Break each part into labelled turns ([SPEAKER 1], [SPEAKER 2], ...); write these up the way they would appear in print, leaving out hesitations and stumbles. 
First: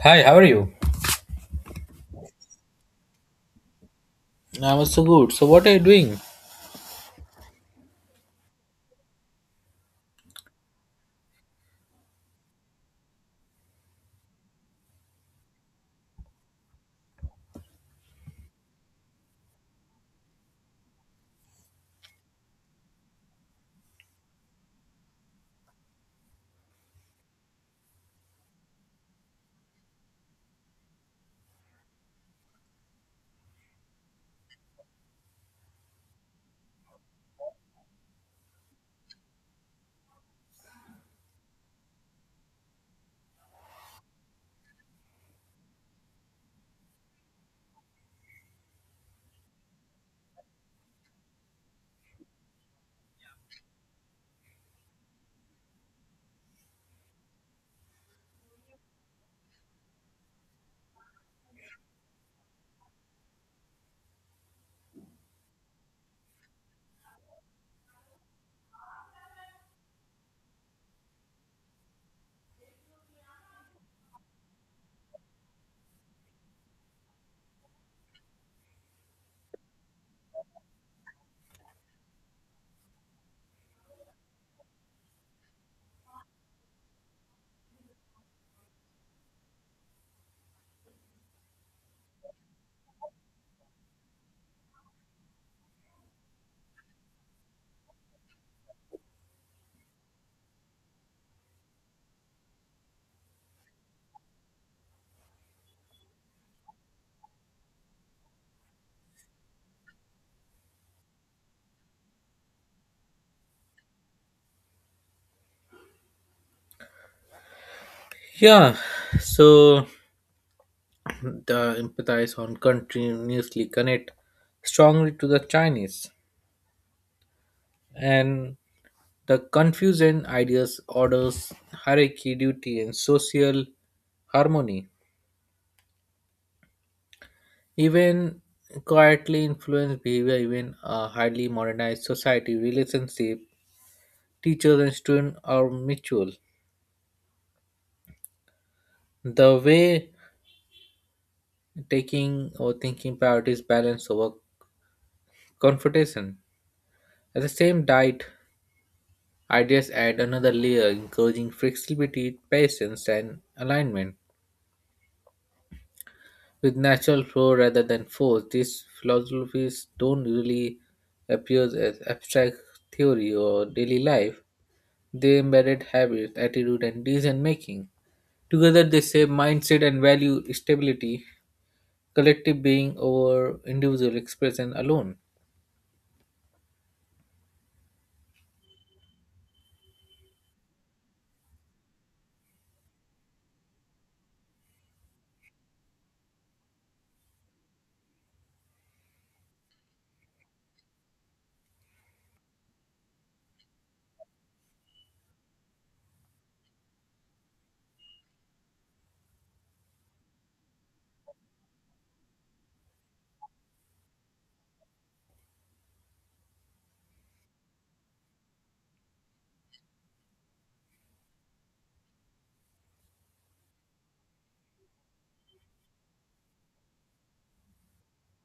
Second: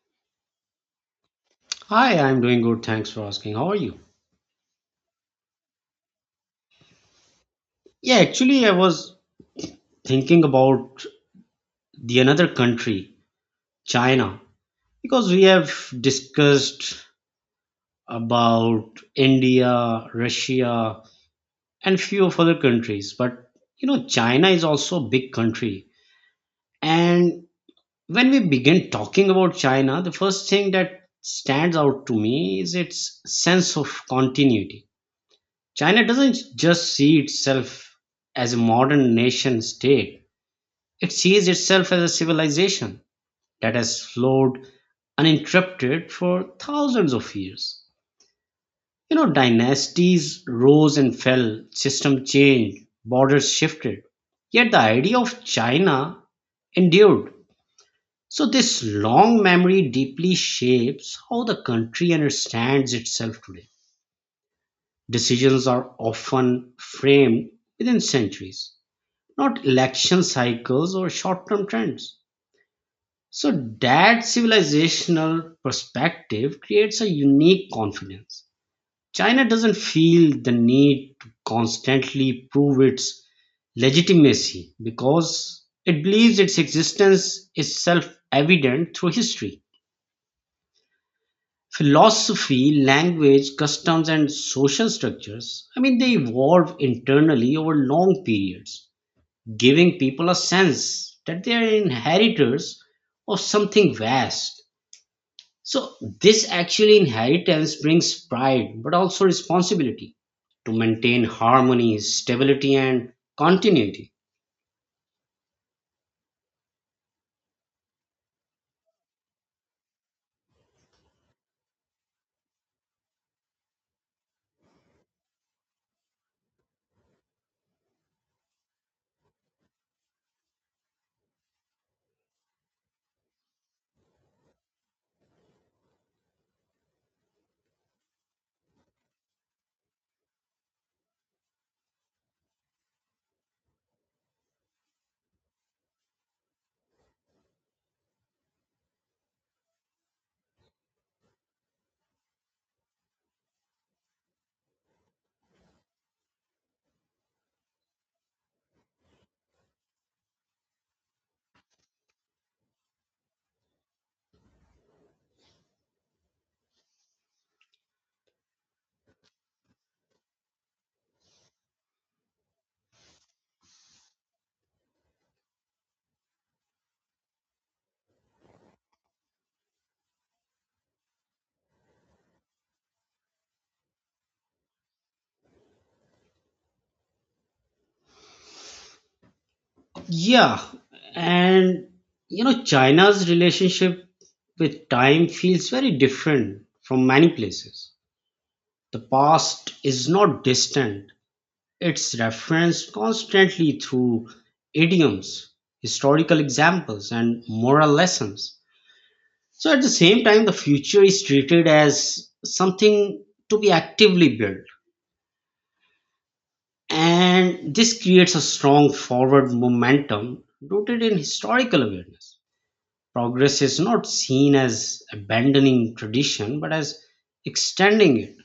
[SPEAKER 1] Hi, how are you?
[SPEAKER 2] Hi, I'm doing good. Thanks for asking. How are you?
[SPEAKER 1] I'm also good. So what are you doing?
[SPEAKER 2] I was thinking about the another country, China, because we have discussed about India, Russia, and few of other countries. But China is also a big country. And when we begin talking about China, the first thing that stands out to me is its sense of continuity. China doesn't just see itself as a modern nation state. It sees itself as a civilization that has flowed uninterrupted for thousands of years. You know, dynasties rose and fell, systems changed, borders shifted. Yet the idea of China endured. So this long memory deeply shapes how the country understands itself today. Decisions are often framed within centuries, not election cycles or short term trends. So that civilizational perspective creates a unique confidence. China doesn't feel the need to constantly prove its legitimacy because it believes its existence is self evident through history. Philosophy, language, customs, and social structures, they evolve internally over long periods, giving people a sense that they are inheritors of something vast. So this actually inheritance brings pride but also responsibility to maintain harmony, stability, and continuity.
[SPEAKER 1] Yeah, so the empathize on continuously connect strongly to the Chinese and the confusion ideas, orders, hierarchy, duty, and social harmony even quietly influence behavior even a highly modernized society relationship teachers and students are mutual the way taking or thinking priorities balance over confrontation. At the same diet, ideas add another layer, encouraging flexibility, patience, and alignment with natural flow rather than force. These philosophies don't really appear as abstract theory or daily life. They embedded habits, attitude, and decision making. Together, they shape mindset and value stability, collective being over individual expression alone.
[SPEAKER 2] Yeah, and China's relationship with time feels very different from many places. The past is not distant, it's referenced constantly through idioms, historical examples, and moral lessons. So at the same time, the future is treated as something to be actively built. And this creates a strong forward momentum rooted in historical awareness. Progress is not seen as abandoning tradition, but as extending it.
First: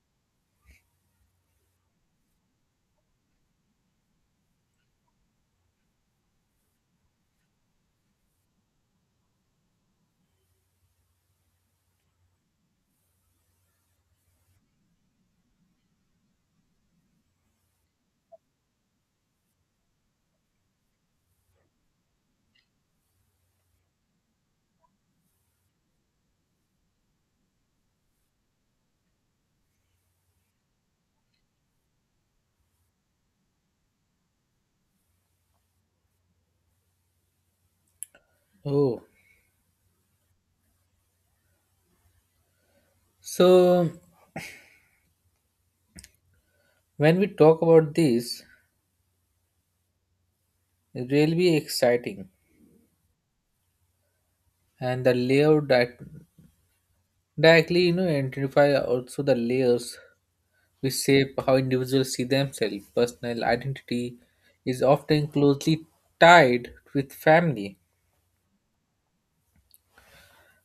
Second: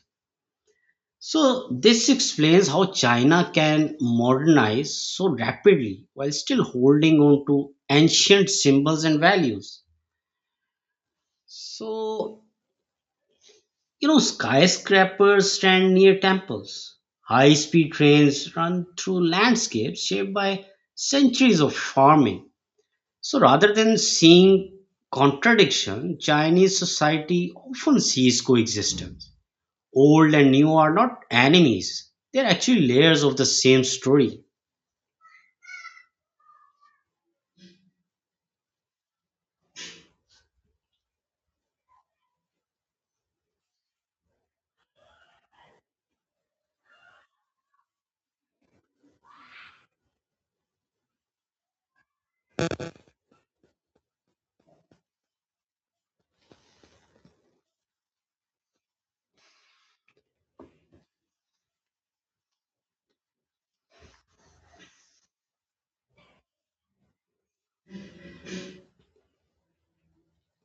[SPEAKER 2] So this explains how China can modernize so rapidly while still holding on to ancient symbols and values. So, You know, skyscrapers stand near temples. High speed trains run through landscapes shaped by centuries of farming. So rather than seeing contradiction, Chinese society often sees coexistence. Old and new are not enemies, they're actually layers of the same story.
[SPEAKER 1] Oh, so when we talk about this, it will be exciting and the directly you know identify also the layers which shape how individuals see themselves personal identity is often closely tied with family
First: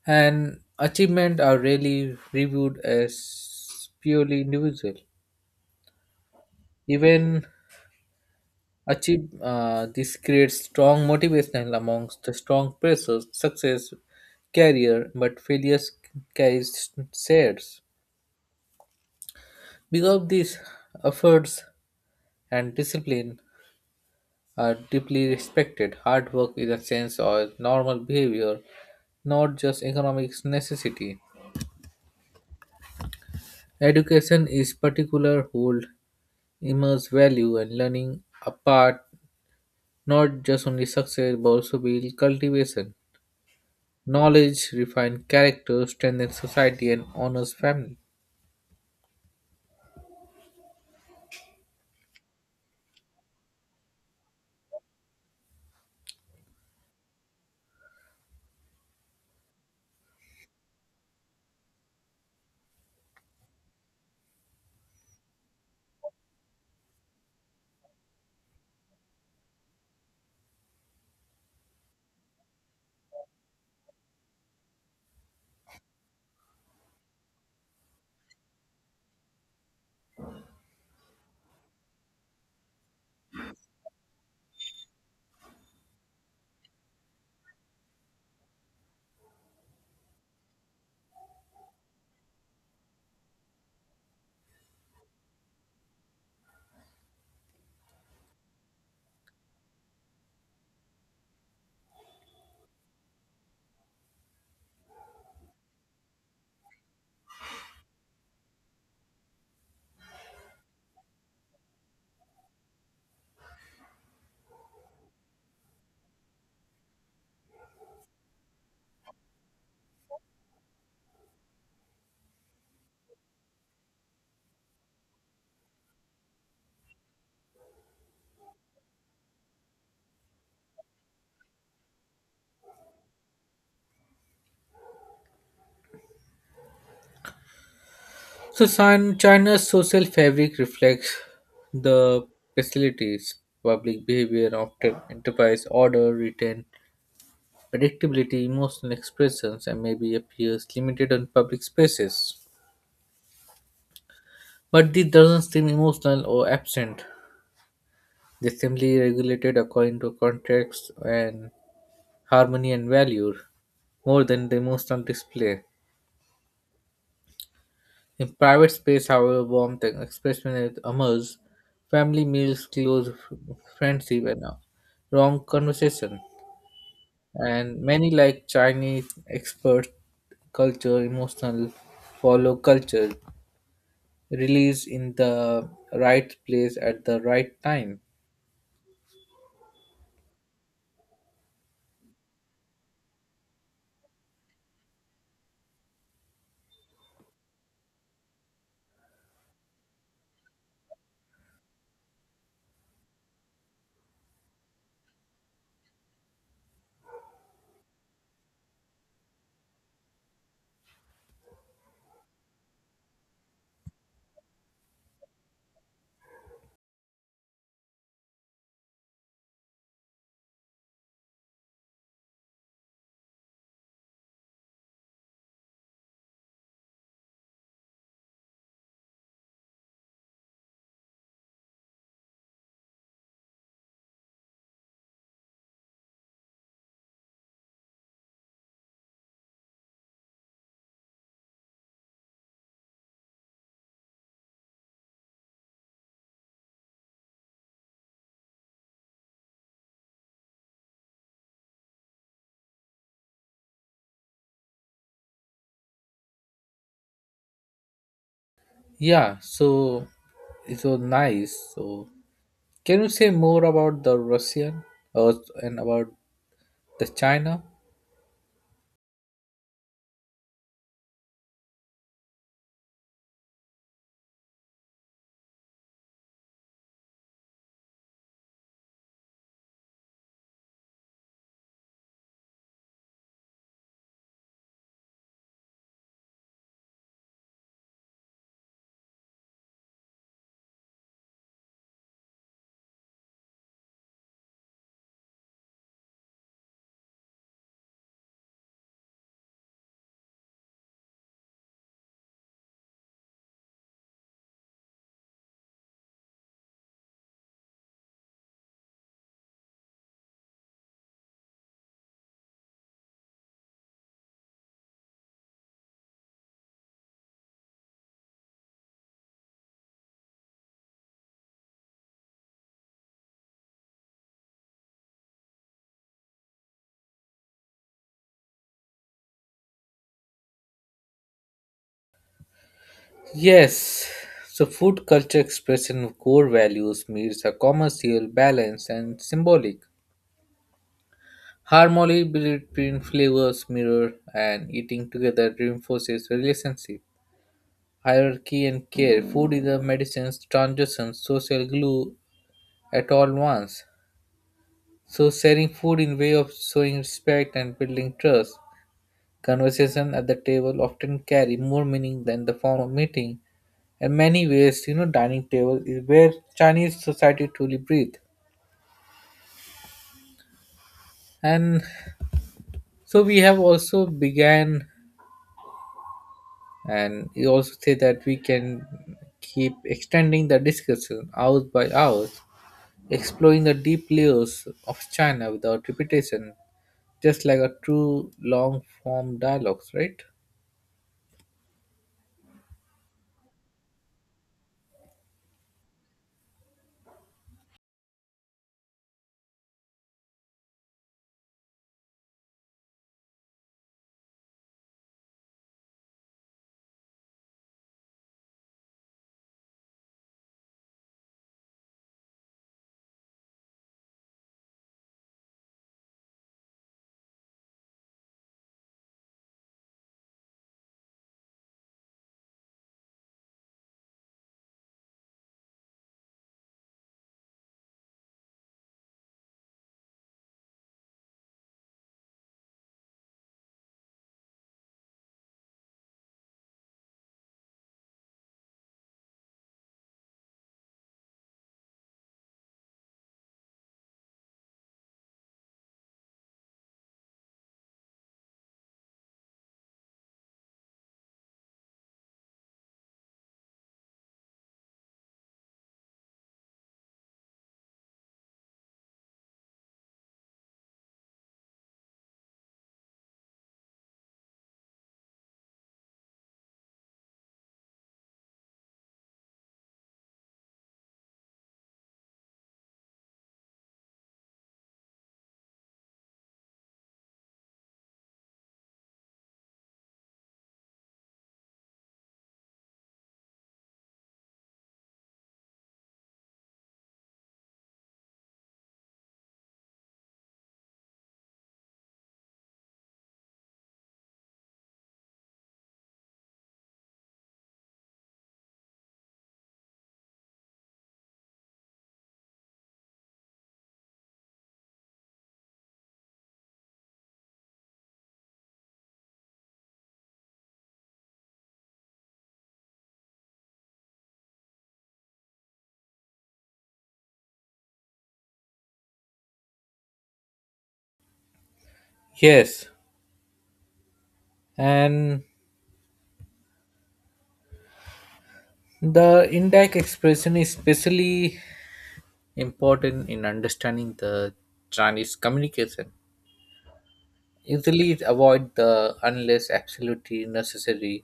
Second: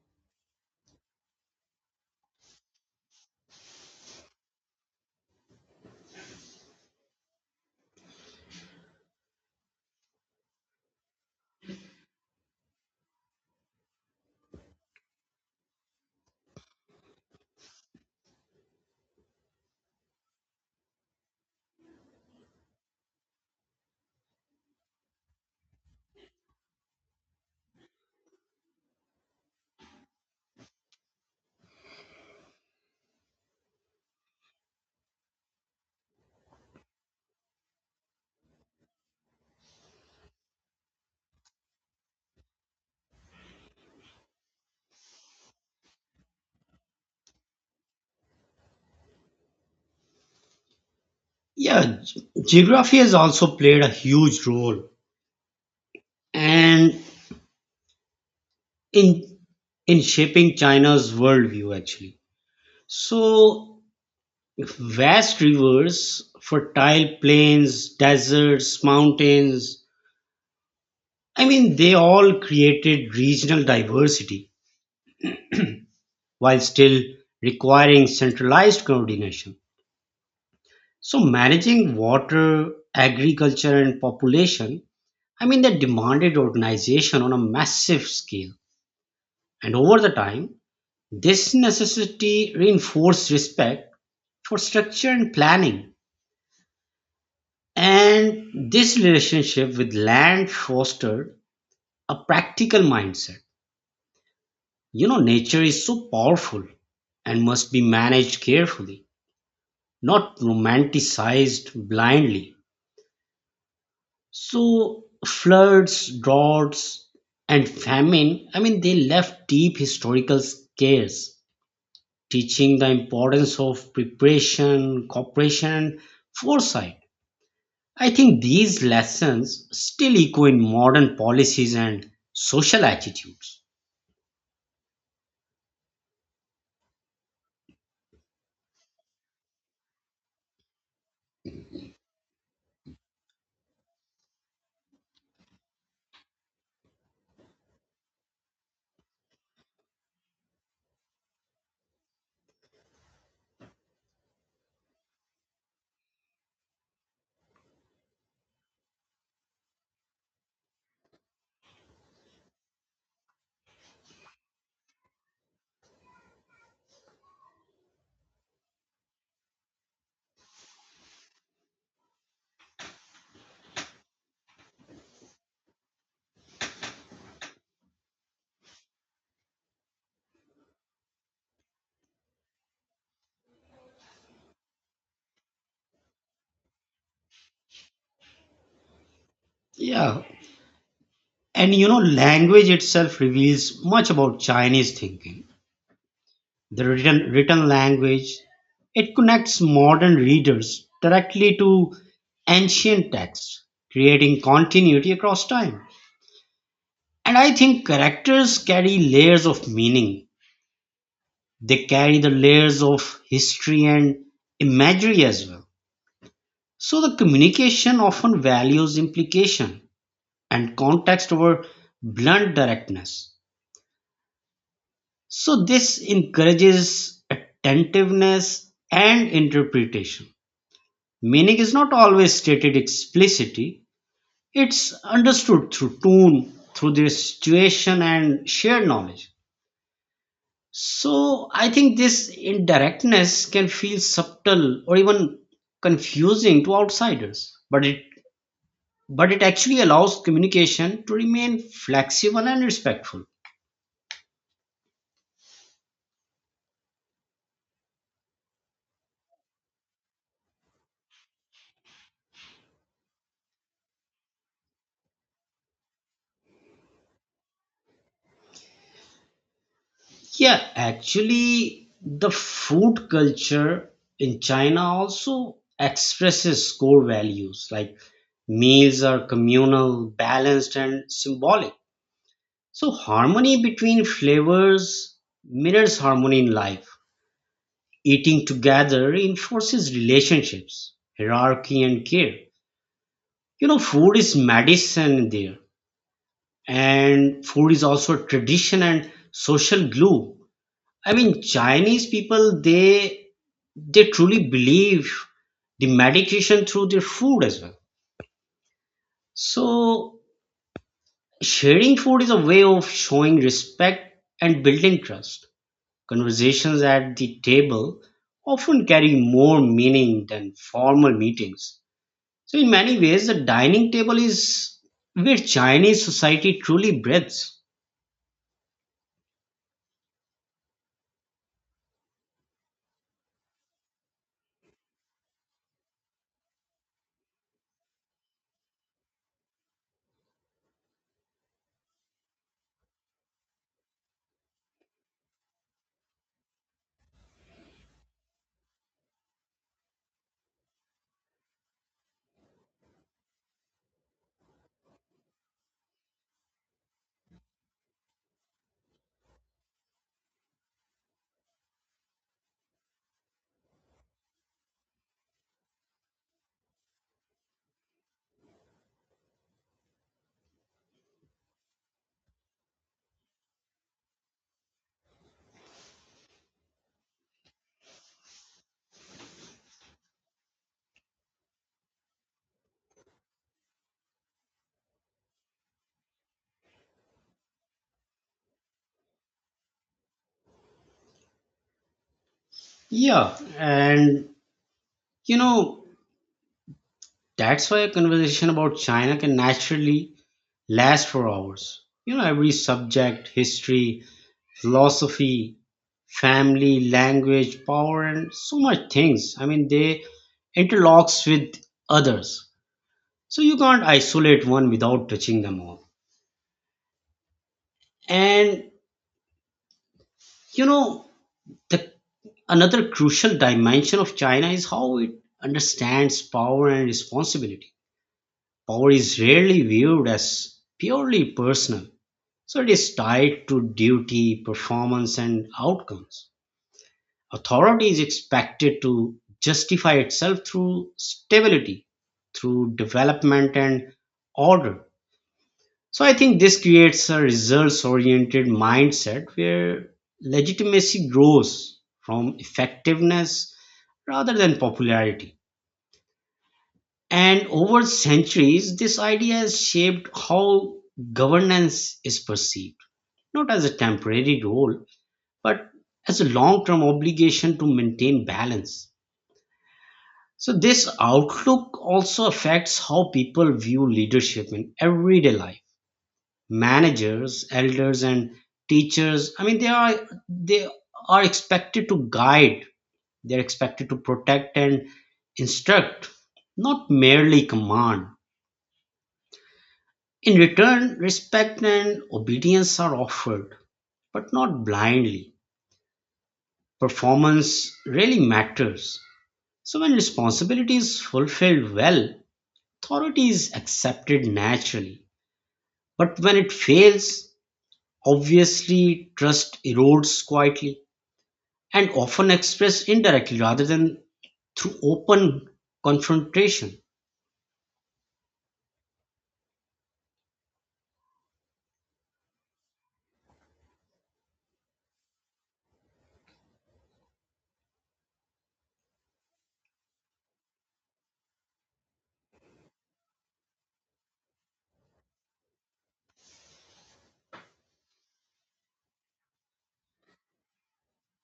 [SPEAKER 1] and achievement are rarely reviewed as purely individual even achieve this creates strong motivational amongst the strong pressures success career but failures carries shares because of these efforts and discipline are deeply respected. Hard work is a sense of normal behavior, not just economic necessity. Education is particular hold immense value and learning apart not just only success but also build cultivation. Knowledge refine character, strengthen society and honors family.
[SPEAKER 2] Yeah, ge- geography has also played a huge role and in in shaping China's worldview actually. So vast rivers, fertile plains, deserts, mountains. They all created regional diversity while still requiring centralized coordination. So, managing water, agriculture, and population, that demanded organization on a massive scale. And over the time, this necessity reinforced respect for structure and planning. And this relationship with land fostered a practical mindset. You know, nature is so powerful and must be managed carefully, not romanticized blindly. So, floods, droughts, and famine, they left deep historical scars, teaching the importance of preparation, cooperation, and foresight. I think these lessons still echo in modern policies and social attitudes.
[SPEAKER 1] So China's social fabric reflects the facilities, public behavior, often enterprise, order, return, predictability, emotional expressions, and maybe appears limited on public spaces. But this doesn't seem emotional or absent. They simply regulated according to context and harmony and value, more than the emotional display. In private space, however, warmth and expression emerge. Family meals, close friendship, and wrong conversation. And many like Chinese expert culture, emotional follow culture released in the right place at the right time.
[SPEAKER 2] Yeah, And you know, language itself reveals much about Chinese thinking. The written language, it connects modern readers directly to ancient texts, creating continuity across time. And I think characters carry layers of meaning. They carry the layers of history and imagery as well. So the communication often values implication and context over blunt directness. So this encourages attentiveness and interpretation. Meaning is not always stated explicitly, it's understood through tone, through the situation and shared knowledge. So I think this indirectness can feel subtle or even confusing to outsiders, but it actually allows communication to remain flexible and respectful.
[SPEAKER 1] Yeah, so it was nice. So can you say more about the Russian uh, and about the China?
[SPEAKER 2] The food culture in China also expresses core values like meals are communal, balanced, and symbolic. So, harmony between flavors mirrors harmony in life. Eating together reinforces relationships, hierarchy, and care. You know, food is medicine there, and food is also tradition and social glue. I mean, Chinese people, they truly believe the medication through their food as well. So, sharing food is a way of showing respect and building trust. Conversations at the table often carry more meaning than formal meetings. So, in many ways, the dining table is where Chinese society truly breathes.
[SPEAKER 1] Yes. So food culture expression of core values mirrors, a commercial balance and symbolic. Harmony between flavors mirror and eating together reinforces relationship. Hierarchy and care. Food is a medicine's transition, social glue at all once. So sharing food in way of showing respect and building trust. Conversation at the table often carry more meaning than the form of meeting. In many ways, you know, dining table is where Chinese society truly breathe. And so we have also began and you also say that we can keep extending the discussion hours by hours, exploring the deep layers of China without repetition, just like a true long form dialogues, right?
[SPEAKER 2] Yeah, and you know, that's why a conversation about China can naturally last for hours. You know, every subject, history, philosophy, family, language, power, and so much things. They interlocks with others. So you can't isolate one without touching them all. And you know, the another crucial dimension of China is how it understands power and responsibility. Power is rarely viewed as purely personal. So it is tied to duty, performance, and outcomes. Authority is expected to justify itself through stability, through development and order. So I think this creates a results oriented mindset where legitimacy grows from effectiveness rather than popularity. And over centuries, this idea has shaped how governance is perceived, not as a temporary role, but as a long term obligation to maintain balance. So this outlook also affects how people view leadership in everyday life. Managers, elders, and teachers, they are expected to guide, they're expected to protect and instruct, not merely command. In return, respect and obedience are offered, but not blindly. Performance really matters. So when responsibility is fulfilled well, authority is accepted naturally. But when it fails, obviously trust erodes quietly and often expressed indirectly rather than through open confrontation.
[SPEAKER 1] Yes, and the indirect expression is especially important in understanding the chinese communication easily avoid the unless absolutely necessary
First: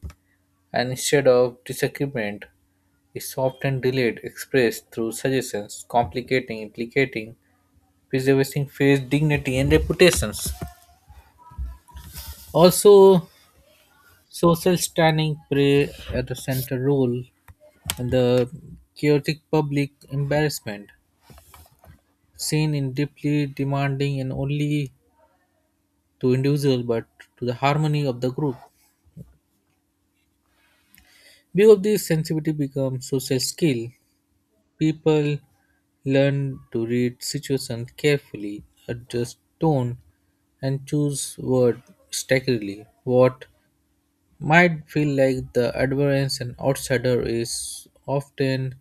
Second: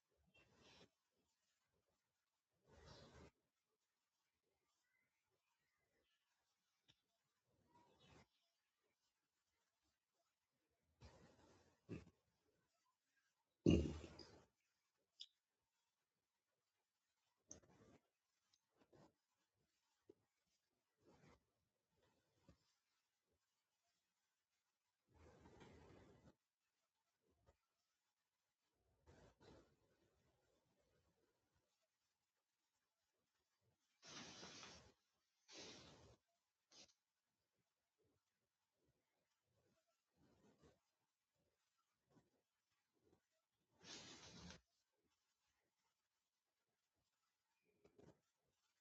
[SPEAKER 1] and instead of disagreement is often delayed expressed through suggestions complicating implicating preserving face dignity and reputations also social standing play at the center role in the chaotic public embarrassment seen in deeply demanding and only to individual but to the harmony of the group. Because this sensitivity becomes social skill, people learn to read situations carefully, adjust tone, and choose word staggeringly. What might feel like the adverse and outsider is often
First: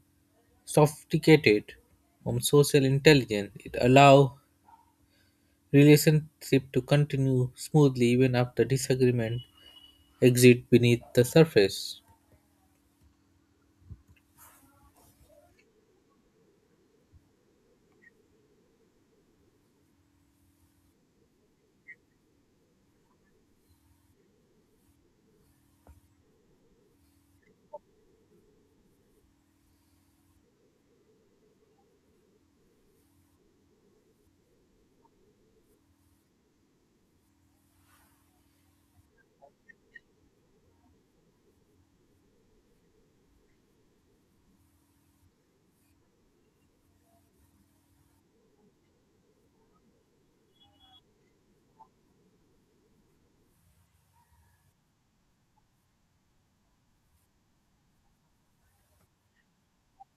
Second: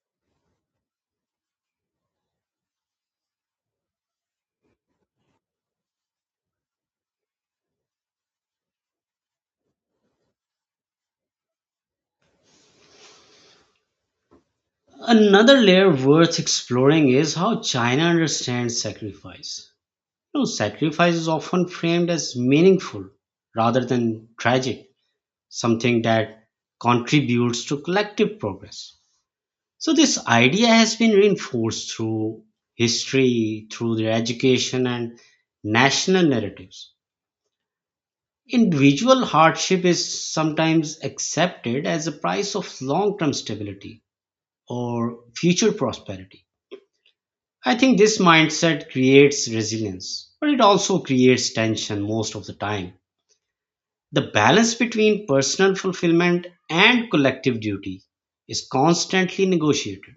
[SPEAKER 1] sophisticated from social intelligence. It allows relationship to continue smoothly even after disagreement exist beneath the surface.
[SPEAKER 2] Another layer worth exploring is how China understands sacrifice. You know, sacrifice is often framed as meaningful rather than tragic, something that contributes to collective progress. So this idea has been reinforced through history, through their education and national narratives. Individual hardship is sometimes accepted as a price of long-term stability or future prosperity. I think this mindset creates resilience, but it also creates tension most of the time. The balance between personal fulfillment and collective duty is constantly negotiated.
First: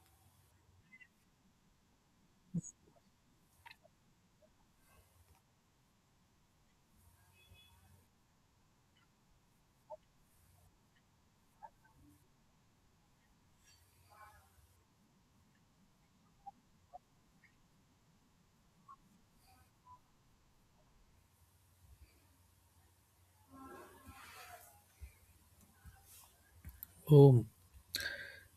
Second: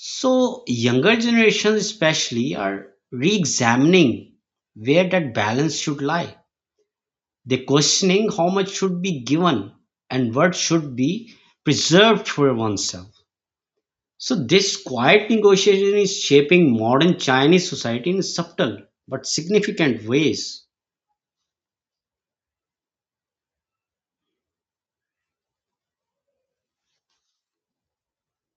[SPEAKER 2] So younger generations especially are re-examining where that balance should lie. They're questioning how much should be given and what should be preserved for oneself. So this quiet negotiation is shaping modern Chinese society in subtle but significant ways.
[SPEAKER 1] Oh,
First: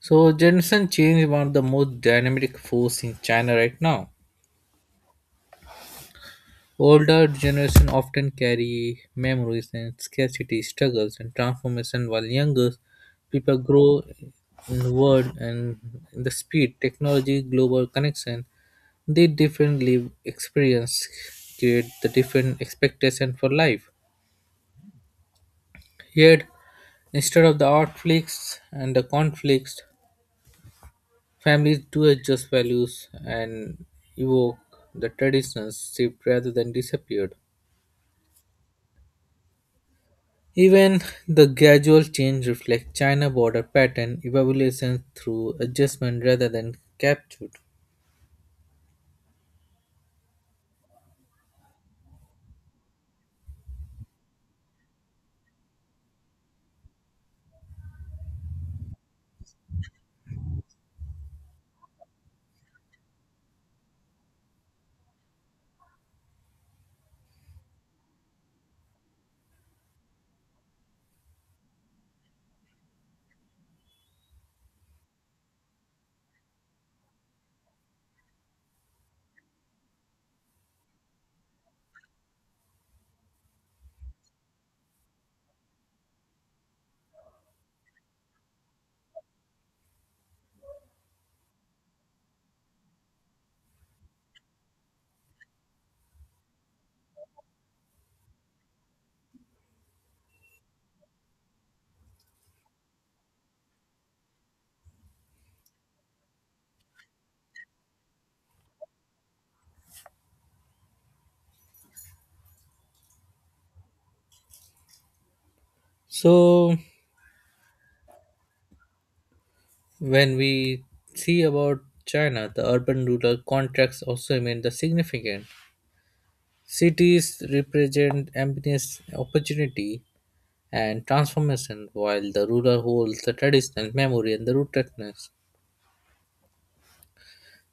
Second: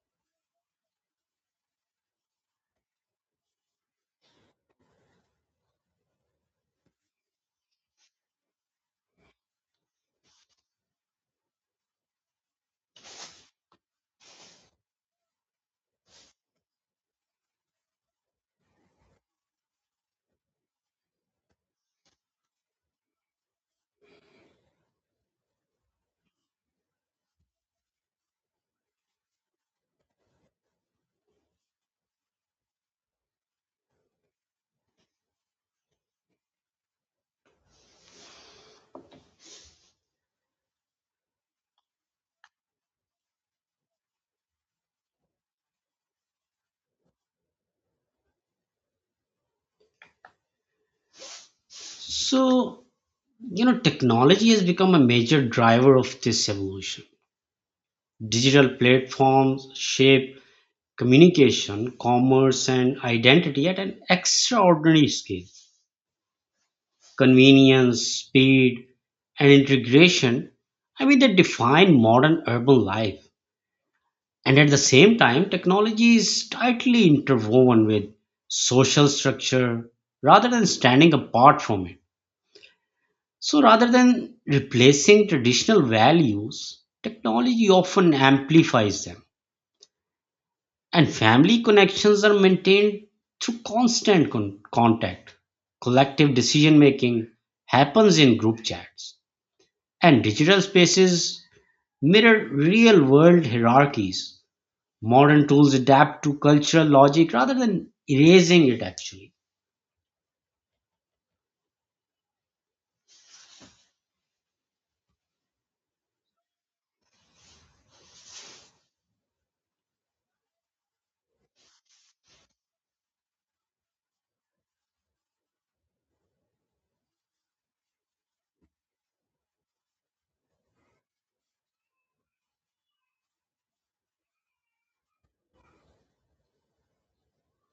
[SPEAKER 1] so generation change one of the most dynamic force in China right now. Older generation often carry memories and scarcity struggles and transformation while younger people grow in the world and in the speed, technology, global connection, they differently experience create the different expectation for life. Yet instead of the outflicks and the conflicts families do adjust values and evoke the traditions shift rather than disappeared. Even the gradual change reflects China border pattern evaluation through adjustment rather than captured.
[SPEAKER 2] So, you know, technology has become a major driver of this evolution. Digital platforms shape communication, commerce, and identity at an extraordinary scale. Convenience, speed, and integration, they define modern urban life. And at the same time, technology is tightly interwoven with social structure rather than standing apart from it. So, rather than replacing traditional values, technology often amplifies them. And family connections are maintained through contact. Collective decision making happens in group chats, and digital spaces mirror real world hierarchies. Modern tools adapt to cultural logic rather than erasing it, actually.
[SPEAKER 1] So when we see about China, the urban rural contracts also remain the significant. Cities represent ambitious opportunity and transformation, while the rural holds the traditional memory and the rootedness.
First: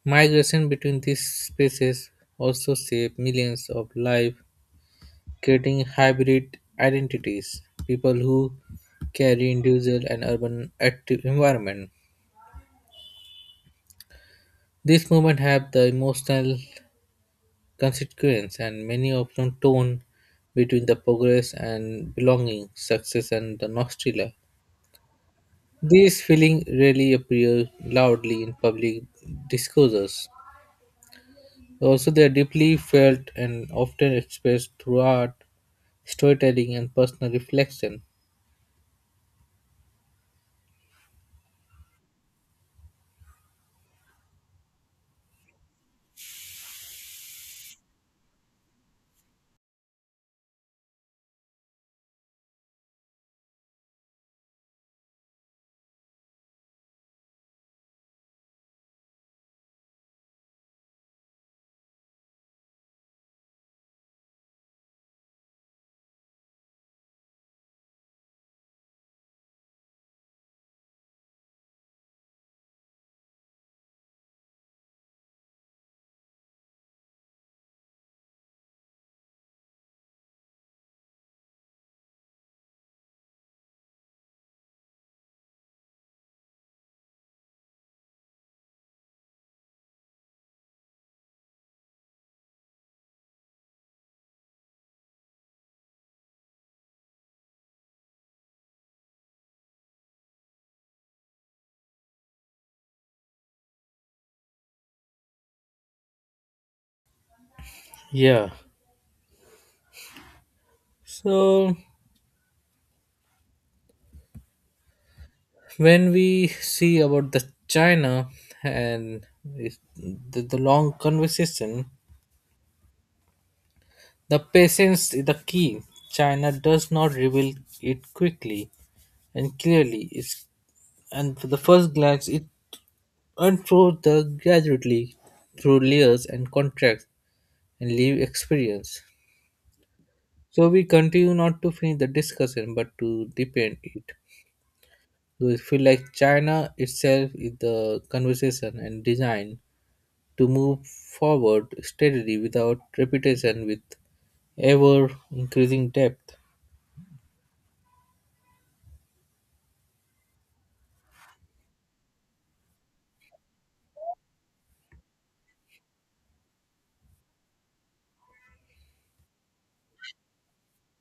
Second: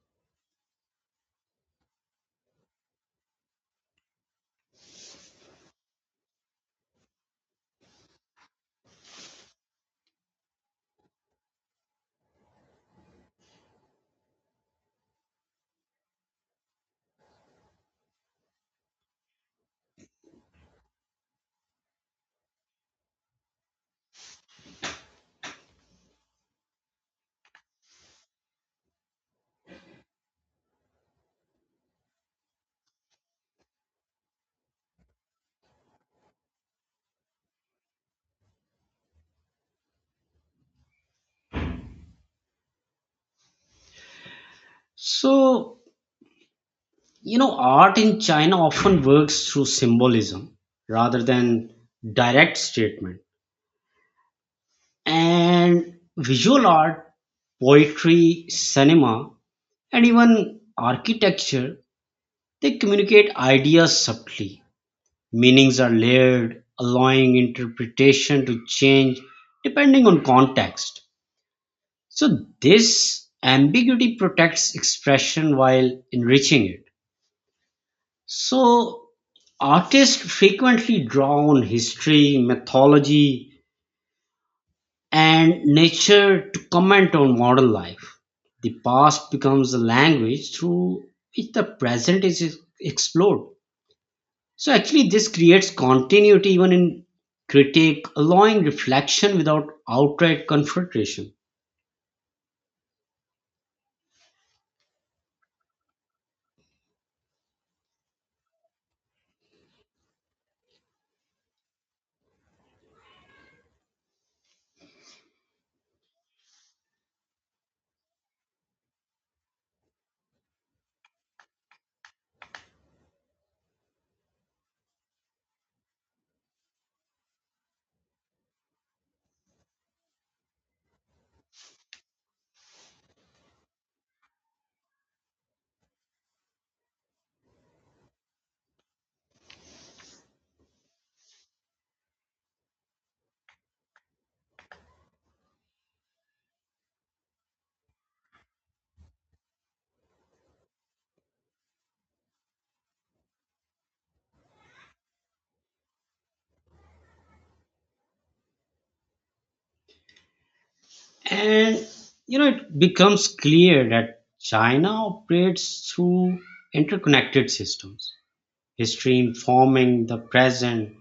[SPEAKER 1] Migration between these species also shaped millions of lives, creating hybrid identities, people who carry individual and urban active environment. These movements have the emotional consequence and many often tone between the progress and belonging, success and the nostalgia. These feelings rarely appear loudly in public discourses. Also, they are deeply felt and often expressed through art, storytelling and personal reflection.
[SPEAKER 2] So, you know, art in China often works through symbolism rather than direct statement. And visual art, poetry, cinema, and even architecture, they communicate ideas subtly. Meanings are layered, allowing interpretation to change depending on context. So this ambiguity protects expression while enriching it. So artists frequently draw on history, mythology, and nature to comment on modern life. The past becomes a language through which the present is explored. So actually, this creates continuity even in critique, allowing reflection without outright confrontation.
[SPEAKER 1] Yeah. So when we see about the China and the long conversation, the patience is the key. China does not reveal it quickly and clearly. It's, and for the first glance, it unfolds the gradually through layers and contracts and live experience. So we continue not to finish the discussion but to deepen it. Do you feel like China itself is the conversation and design to move forward steadily without repetition with ever increasing depth?
[SPEAKER 2] And it becomes clear that China operates through interconnected systems, history informing the present,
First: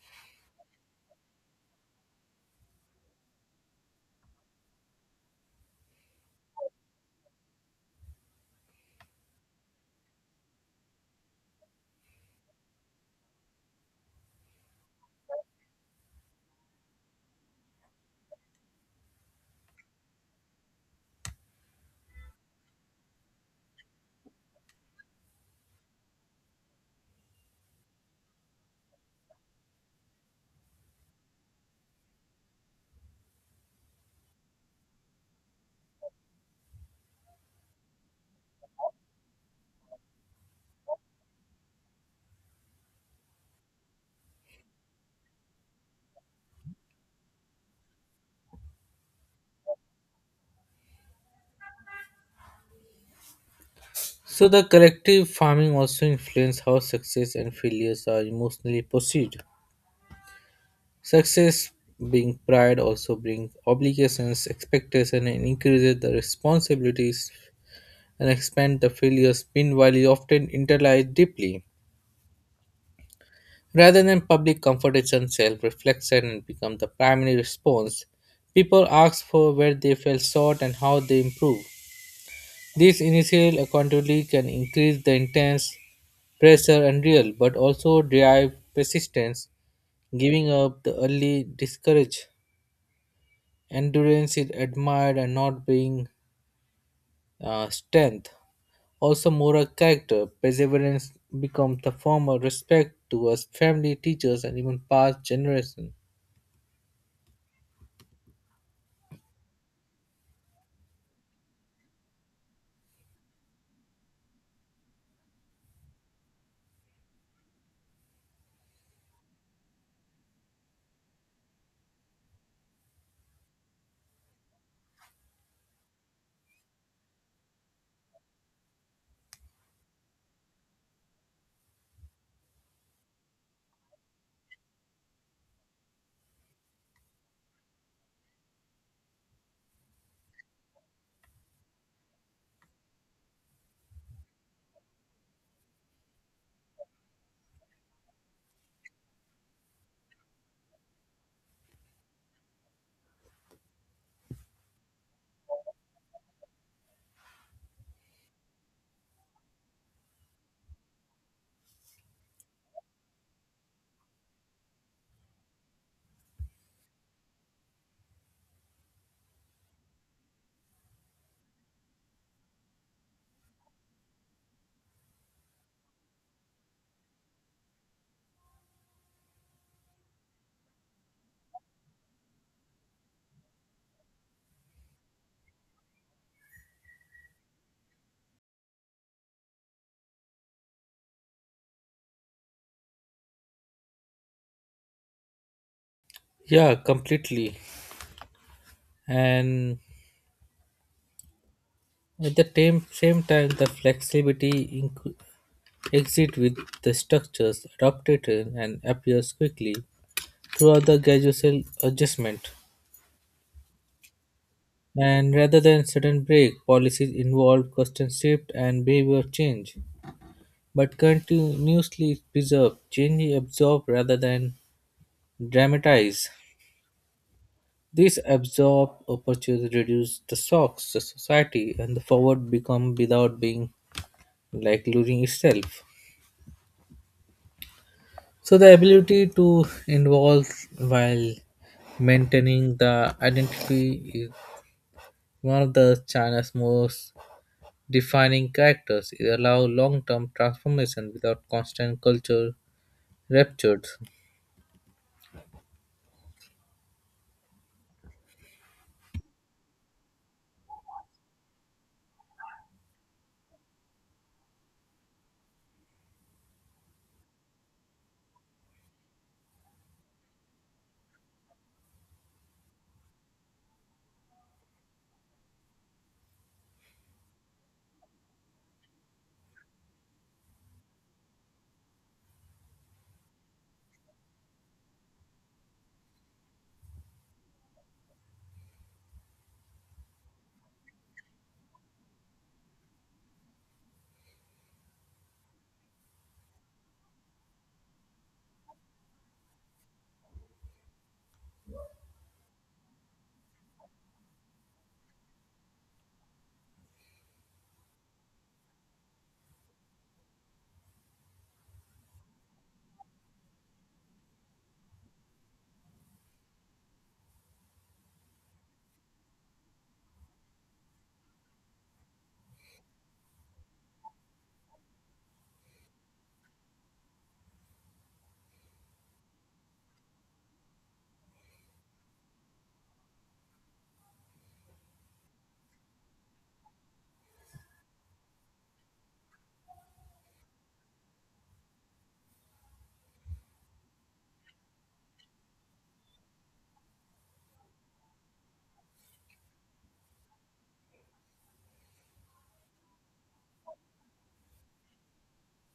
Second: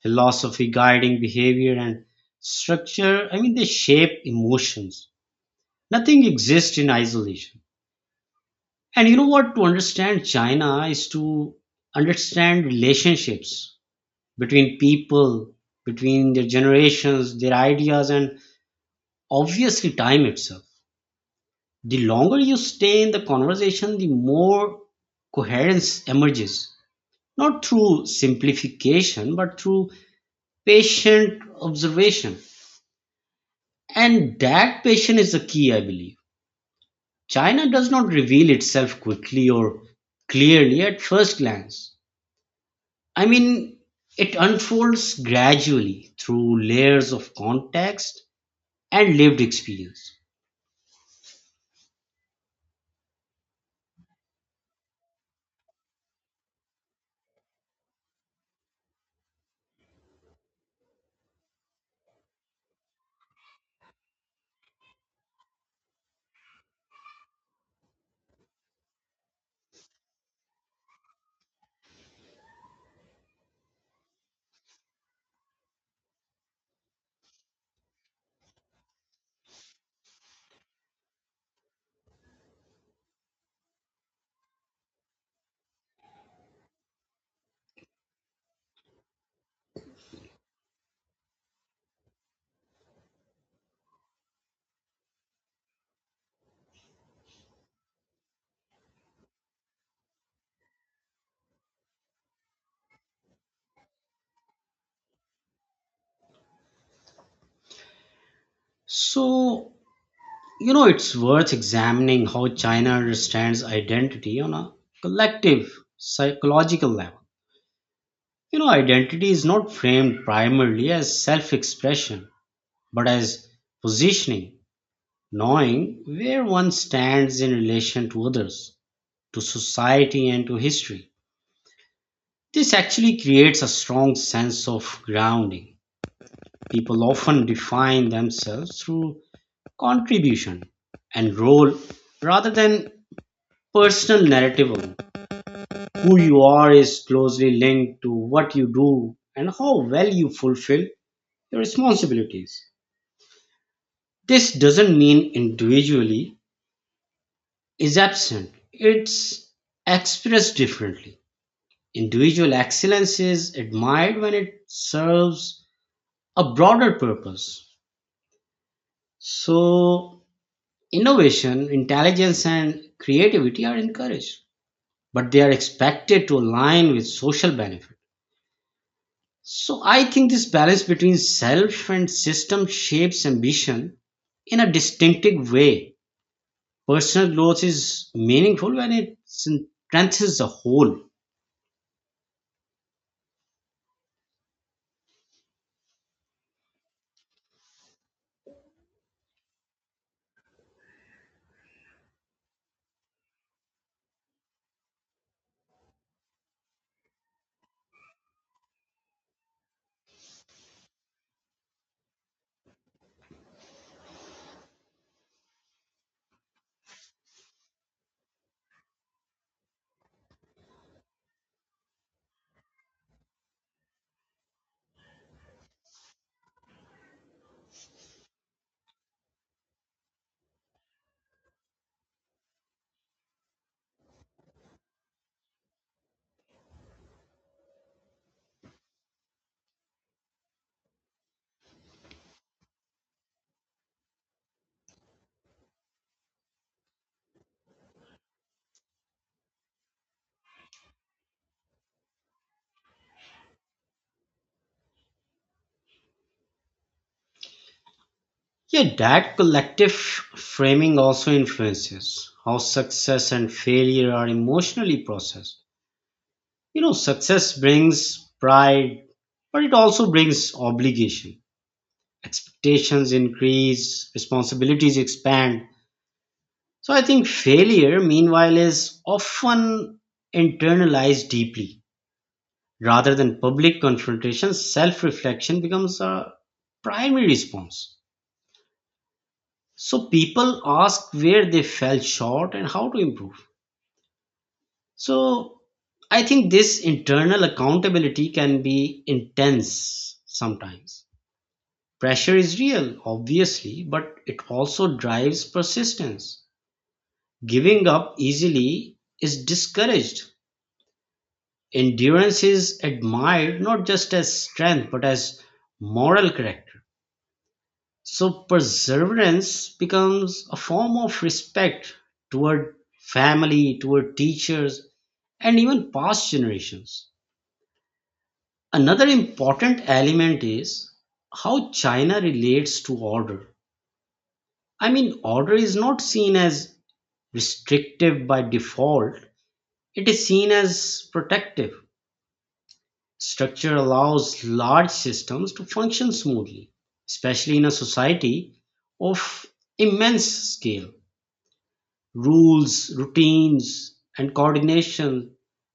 [SPEAKER 2] philosophy guiding behavior, and structure. They shape emotions. Nothing exists in isolation. And you know what? To understand China is to understand relationships between people, between their generations, their ideas, and obviously time itself. The longer you stay in the conversation, the more coherence emerges, not through simplification, but through patient observation. And that patient is the key, I believe. China does not reveal itself quickly or clearly at first glance. I mean, it unfolds gradually through layers of context and lived experience.
[SPEAKER 1] So the collective farming also influences how success and failures are emotionally perceived. Success being pride also brings obligations, expectations, and increases the responsibilities and expand the failures meanwhile is often internalized deeply. Rather than public confrontation, self reflection become the primary response. People ask for where they fell short and how they improve. This initial accountability can increase the intense pressure and real, but also drive persistence. Giving up the early discourage endurance is admired and not being strength. Also, moral character perseverance becomes the form of respect towards family, teachers, and even past generations.
[SPEAKER 2] So, it's worth examining how China understands identity on a collective psychological level. Identity is not framed primarily as self expression, but as positioning, knowing where one stands in relation to others, to society, and to history. This actually creates a strong sense of grounding. People often define themselves through contribution and role rather than personal narrative of who you are is closely linked to what you do and how well you fulfill your responsibilities. This doesn't mean individually is absent, it's expressed differently. Individual excellence is admired when it serves a broader purpose. So, innovation, intelligence, and creativity are encouraged but they are expected to align with social benefit. So I think this balance between self and system shapes ambition in a distinctive way. Personal growth is meaningful when it strengthens the whole.
[SPEAKER 1] Yeah, completely. And at the same time, the flexibility inc- exit with the structures adopted and appears quickly throughout the gradual adjustment. And rather than sudden break, policies involve constant shift and behavior change, but continuously preserve change absorb rather than dramatize. These absorb opportunities reduce the shocks the society and the forward become without being like losing itself. So the ability to involve while maintaining the identity is one of the China's most defining characters. It allows long-term transformation without constant culture ruptures.
[SPEAKER 2] Yeah, that collective framing also influences how success and failure are emotionally processed. You know, success brings pride, but it also brings obligation expectations increase, responsibilities expand. So I think failure, meanwhile, is often internalized deeply. Rather than public confrontation, self reflection becomes a primary response. So people ask where they fell short and how to improve. So I think this internal accountability can be intense sometimes. Pressure is real, obviously, but it also drives persistence. Giving up easily is discouraged. Endurance is admired not just as strength but as moral character. So, perseverance becomes a form of respect toward family, toward teachers, and even past generations. Another important element is how China relates to order. I mean, order is not seen as restrictive by default, it is seen as protective. Structure allows large systems to function smoothly, especially in a society of immense scale. Rules, routines, and coordination,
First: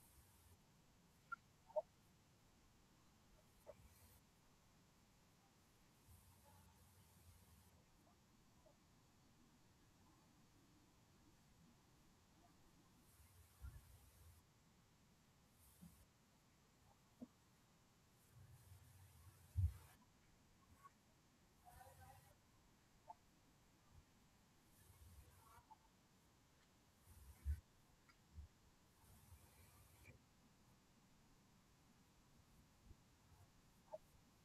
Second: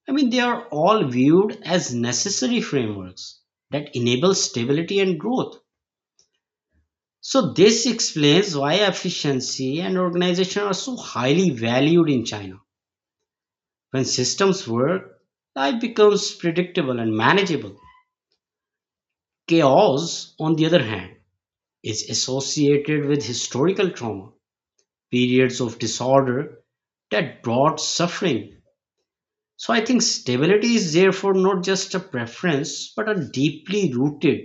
[SPEAKER 2] I mean, they are all viewed as necessary frameworks that enable stability and growth. So, this explains why efficiency and organization are so highly valued in China. When systems work, life becomes predictable and manageable. Chaos, on the other hand, is associated with historical trauma, periods of disorder that brought suffering. So I think stability is therefore not just a preference, but a deeply rooted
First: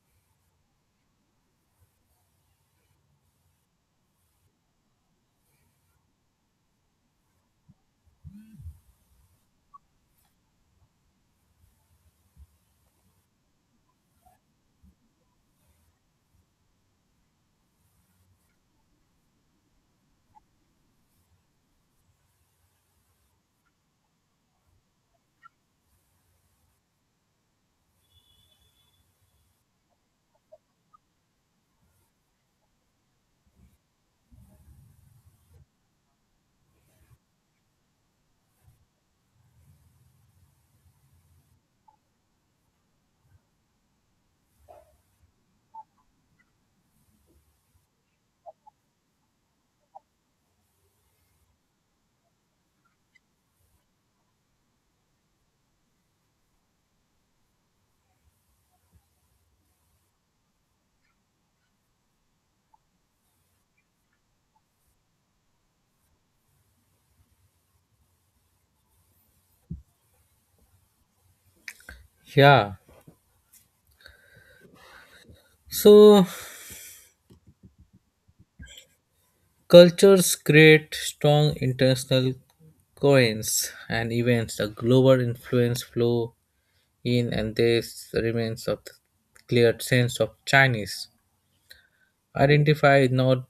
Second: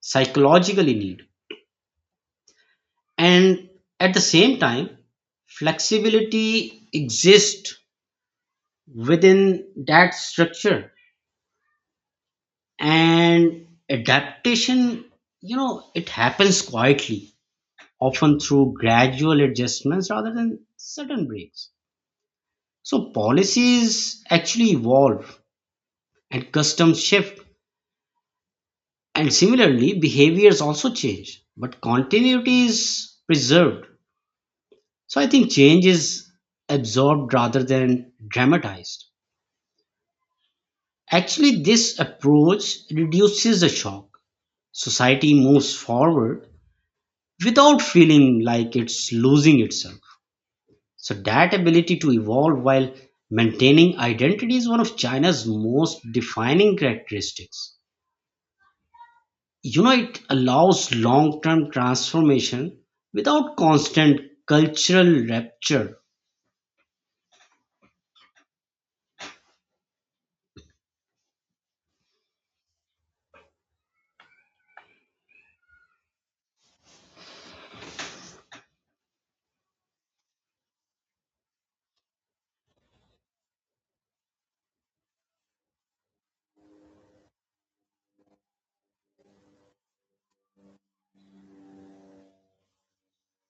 [SPEAKER 2] psychological need. And at the same time, flexibility exists within that structure and adaptation. It happens quietly, often through gradual adjustments rather than sudden breaks. So policies actually evolve and customs shift, and similarly, behaviors also change, but continuity is preserved. So I think change is absorbed rather than dramatized. Actually, this approach reduces the shock. Society moves forward without feeling like it's losing itself. So, that ability to evolve while maintaining identity is one of China's most defining characteristics. It allows long-term transformation without constant cultural rupture.
[SPEAKER 1] Yeah. So cultures create strong international coins and events. The global influence flow in and this remains of the clear sense of Chinese. Identify is not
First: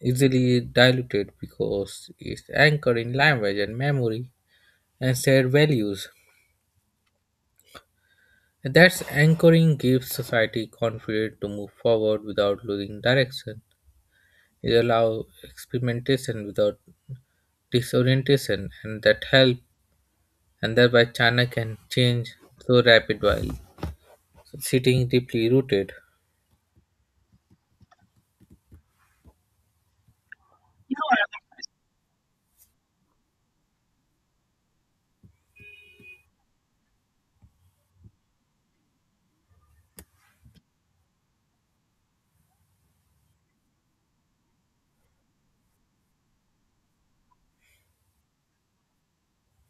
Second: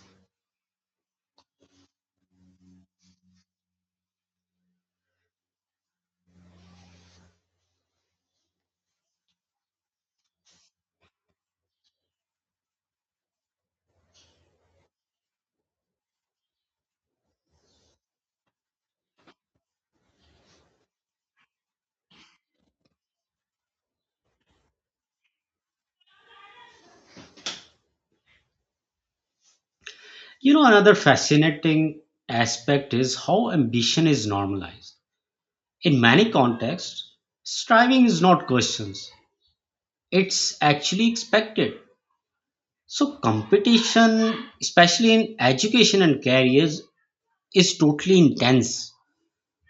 [SPEAKER 1] easily diluted because it's anchored in language and memory and shared values. That's anchoring gives society confidence to move forward without losing direction. It allows experimentation without disorientation, and that help. And thereby, China can change so rapid while sitting deeply rooted.
[SPEAKER 2] Another fascinating aspect is how ambition is normalized. In many contexts striving is not questioned, it's actually expected. So competition, especially in education and careers, is totally intense,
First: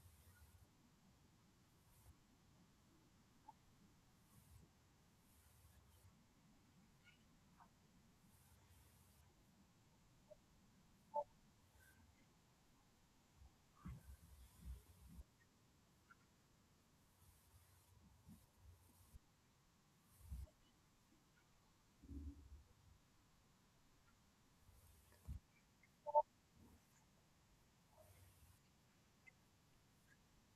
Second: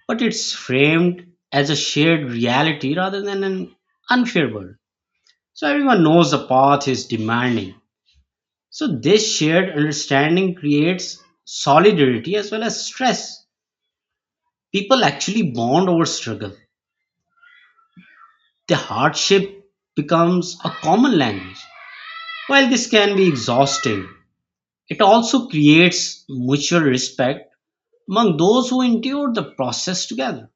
[SPEAKER 2] but it's framed as a shared reality rather than an unfair world. So everyone knows the path is demanding. So this shared understanding creates solidarity as well as stress. People actually bond over struggle. The hardship becomes a common language. While this can be exhausting, it also creates mutual respect among those who endure the process together.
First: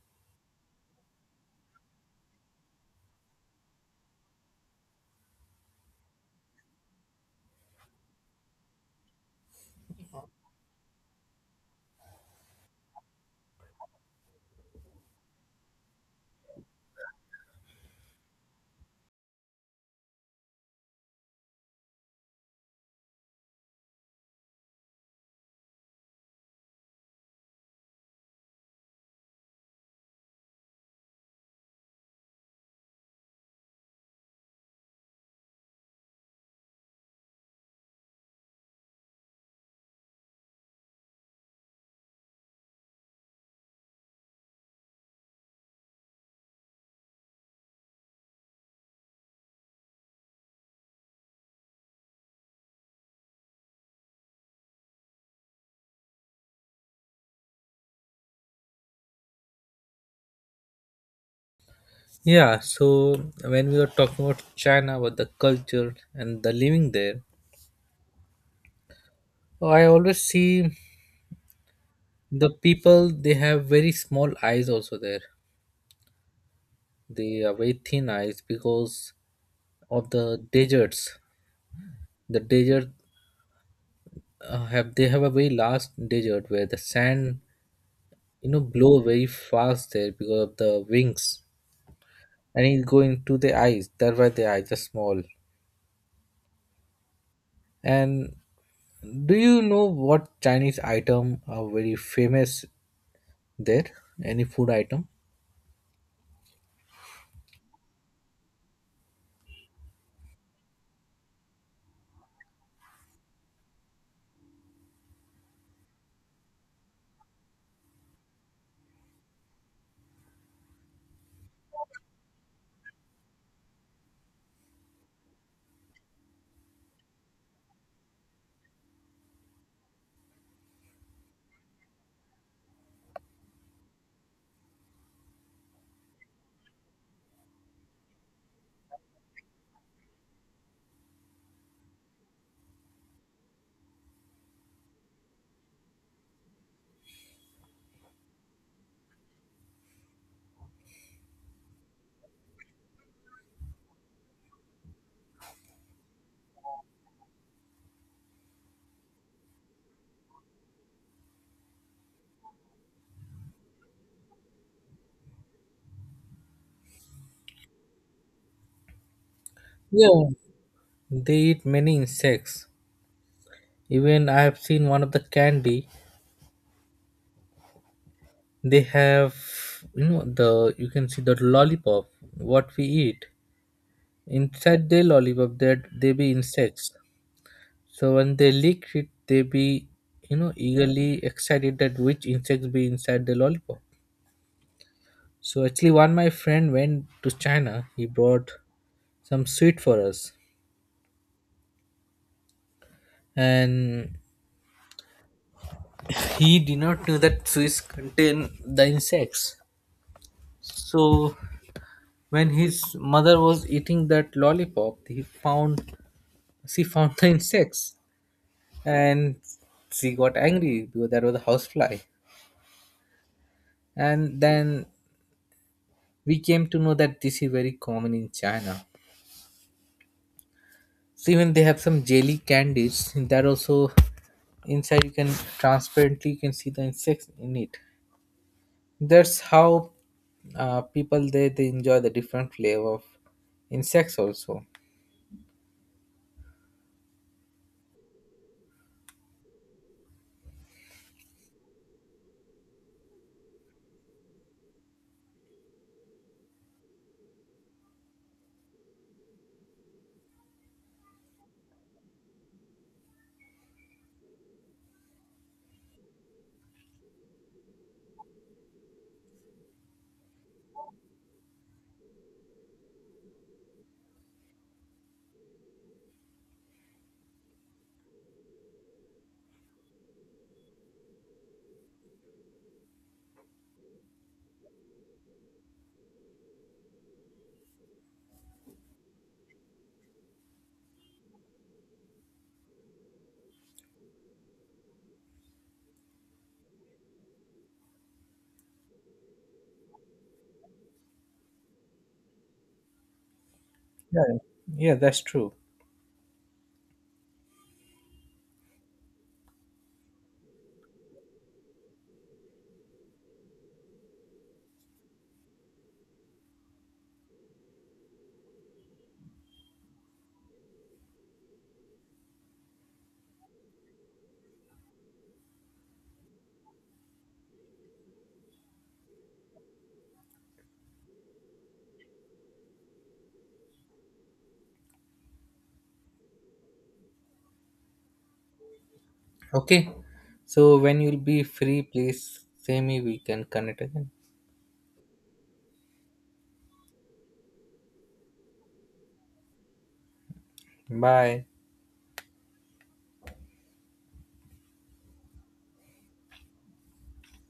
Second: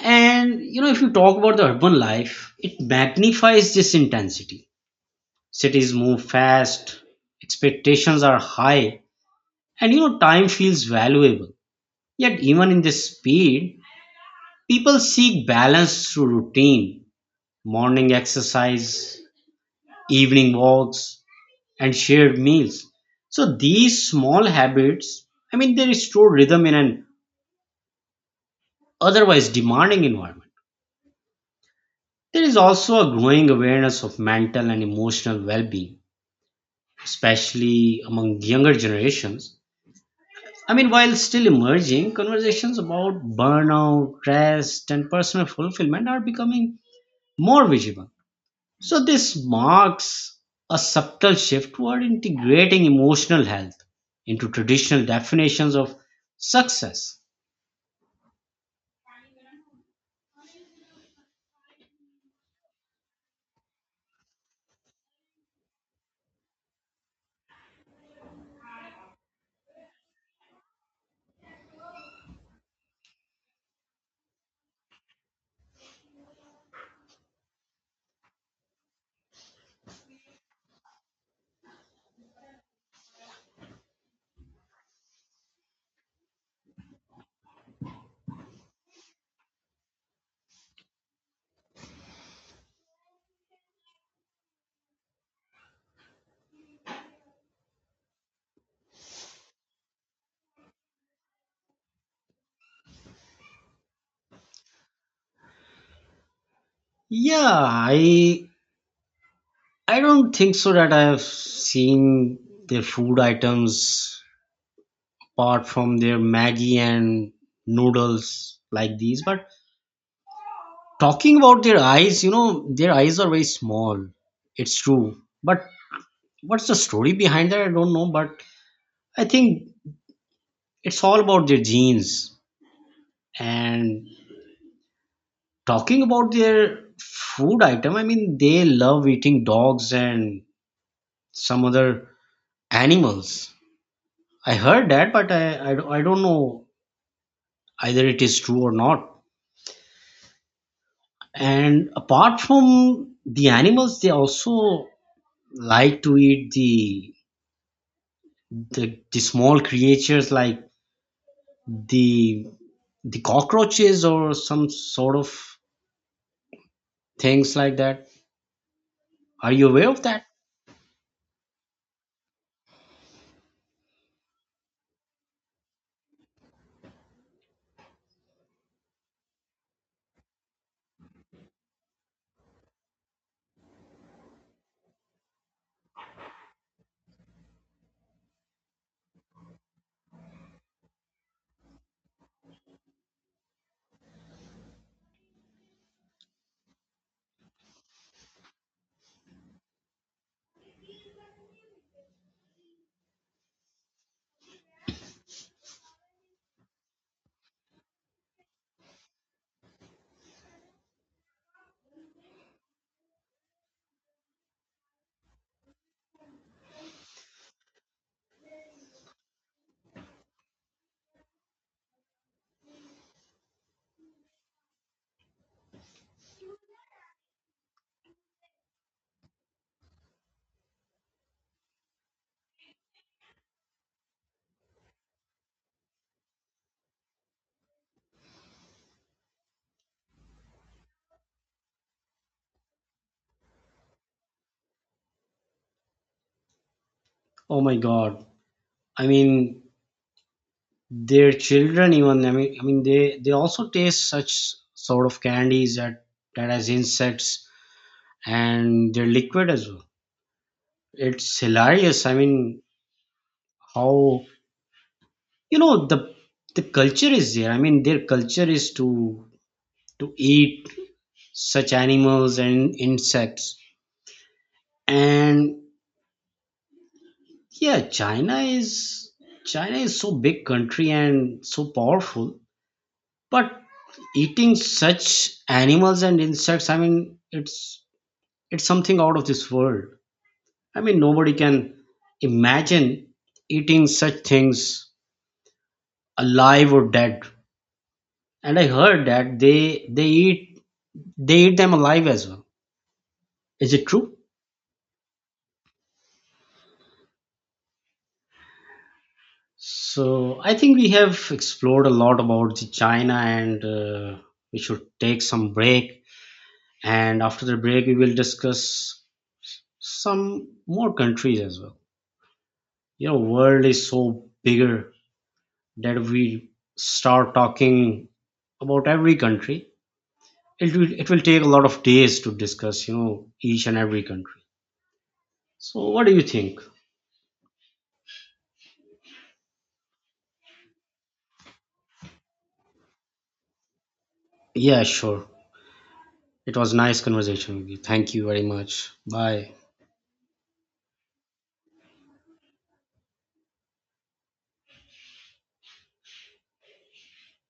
[SPEAKER 2] And you know, if you talk about the urban life, it magnifies this intensity. Cities move fast, expectations are high, and you know, time feels valuable. Yet, even in this speed, people seek balance through routine, morning exercise, evening walks, and shared meals. So, these small habits, I mean, they restore rhythm in an otherwise demanding environment. There is also a growing awareness of mental and emotional well being, especially among younger generations. I mean, while still emerging, conversations about burnout, rest, and personal fulfillment are becoming more visible. So, this marks a subtle shift toward integrating emotional health into traditional definitions of success.
[SPEAKER 1] Yeah, so when we were talking about China, about the culture and the living there, oh, I always see the people they have very small eyes also there they are very thin eyes because of the deserts the desert have they have a very large desert where the sand you know blow very fast there because of the wings and it go into the eyes that's why the eyes are small. And do you know what Chinese item are very famous there, any food item?
[SPEAKER 2] Yeah, I don't think so that I have seen their food items apart from their Maggie and noodles like these, but talking about their eyes, you know, their eyes are very small. It's true. But what's the story behind that? I don't know. But I think it's all about their genes. And talking about their food item, I mean, they love eating dogs and some other animals. I heard that, but I don't know either it is true or not. And apart from the animals, they also like to eat the small creatures like the the cockroaches or some sort of things like that. Are you aware of that?
[SPEAKER 1] Yeah, they eat many insects. Even I have seen one of the candy they have, you know, the you can see the lollipop what we eat inside their lollipop that they be insects. So when they lick it they be, you know, eagerly excited that which insects be inside the lollipop. So actually one my friend went to China, he brought some sweet for us and he did not know that sweets contain the insects. So when his mother was eating that lollipop he found she found the insects and she got angry because that was a housefly. And then we came to know that this is very common in China. So even they have some jelly candies that also inside you can transparently you can see the insects in it. That's how people they enjoy the different flavor of insects also.
[SPEAKER 2] Oh my god, I mean, their children, even, I mean they also taste such sort of candies that that has insects, and they're liquid as well. It's hilarious. I mean, how, you know, the culture is there. I mean, their culture is to eat such animals and insects. And yeah, China is, China is so big country and so powerful, but eating such animals and insects, I mean, it's something out of this world. I mean, nobody can imagine eating such things alive or dead. And I heard that they eat, they eat them alive as well. Is it true?
[SPEAKER 1] Yeah, yeah, that's true.
[SPEAKER 2] So I think we have explored a lot about the China, and we should take some break, and after the break we will discuss some more countries as well. You know, world is so bigger that we start talking about every country, it will take a lot of days to discuss, you know, each and every country. So what do you think?
[SPEAKER 1] Okay, so when you'll be free please say me we can connect again.
[SPEAKER 2] Yeah, sure. It was nice conversation with you. Thank you very much. Bye.
[SPEAKER 1] Bye.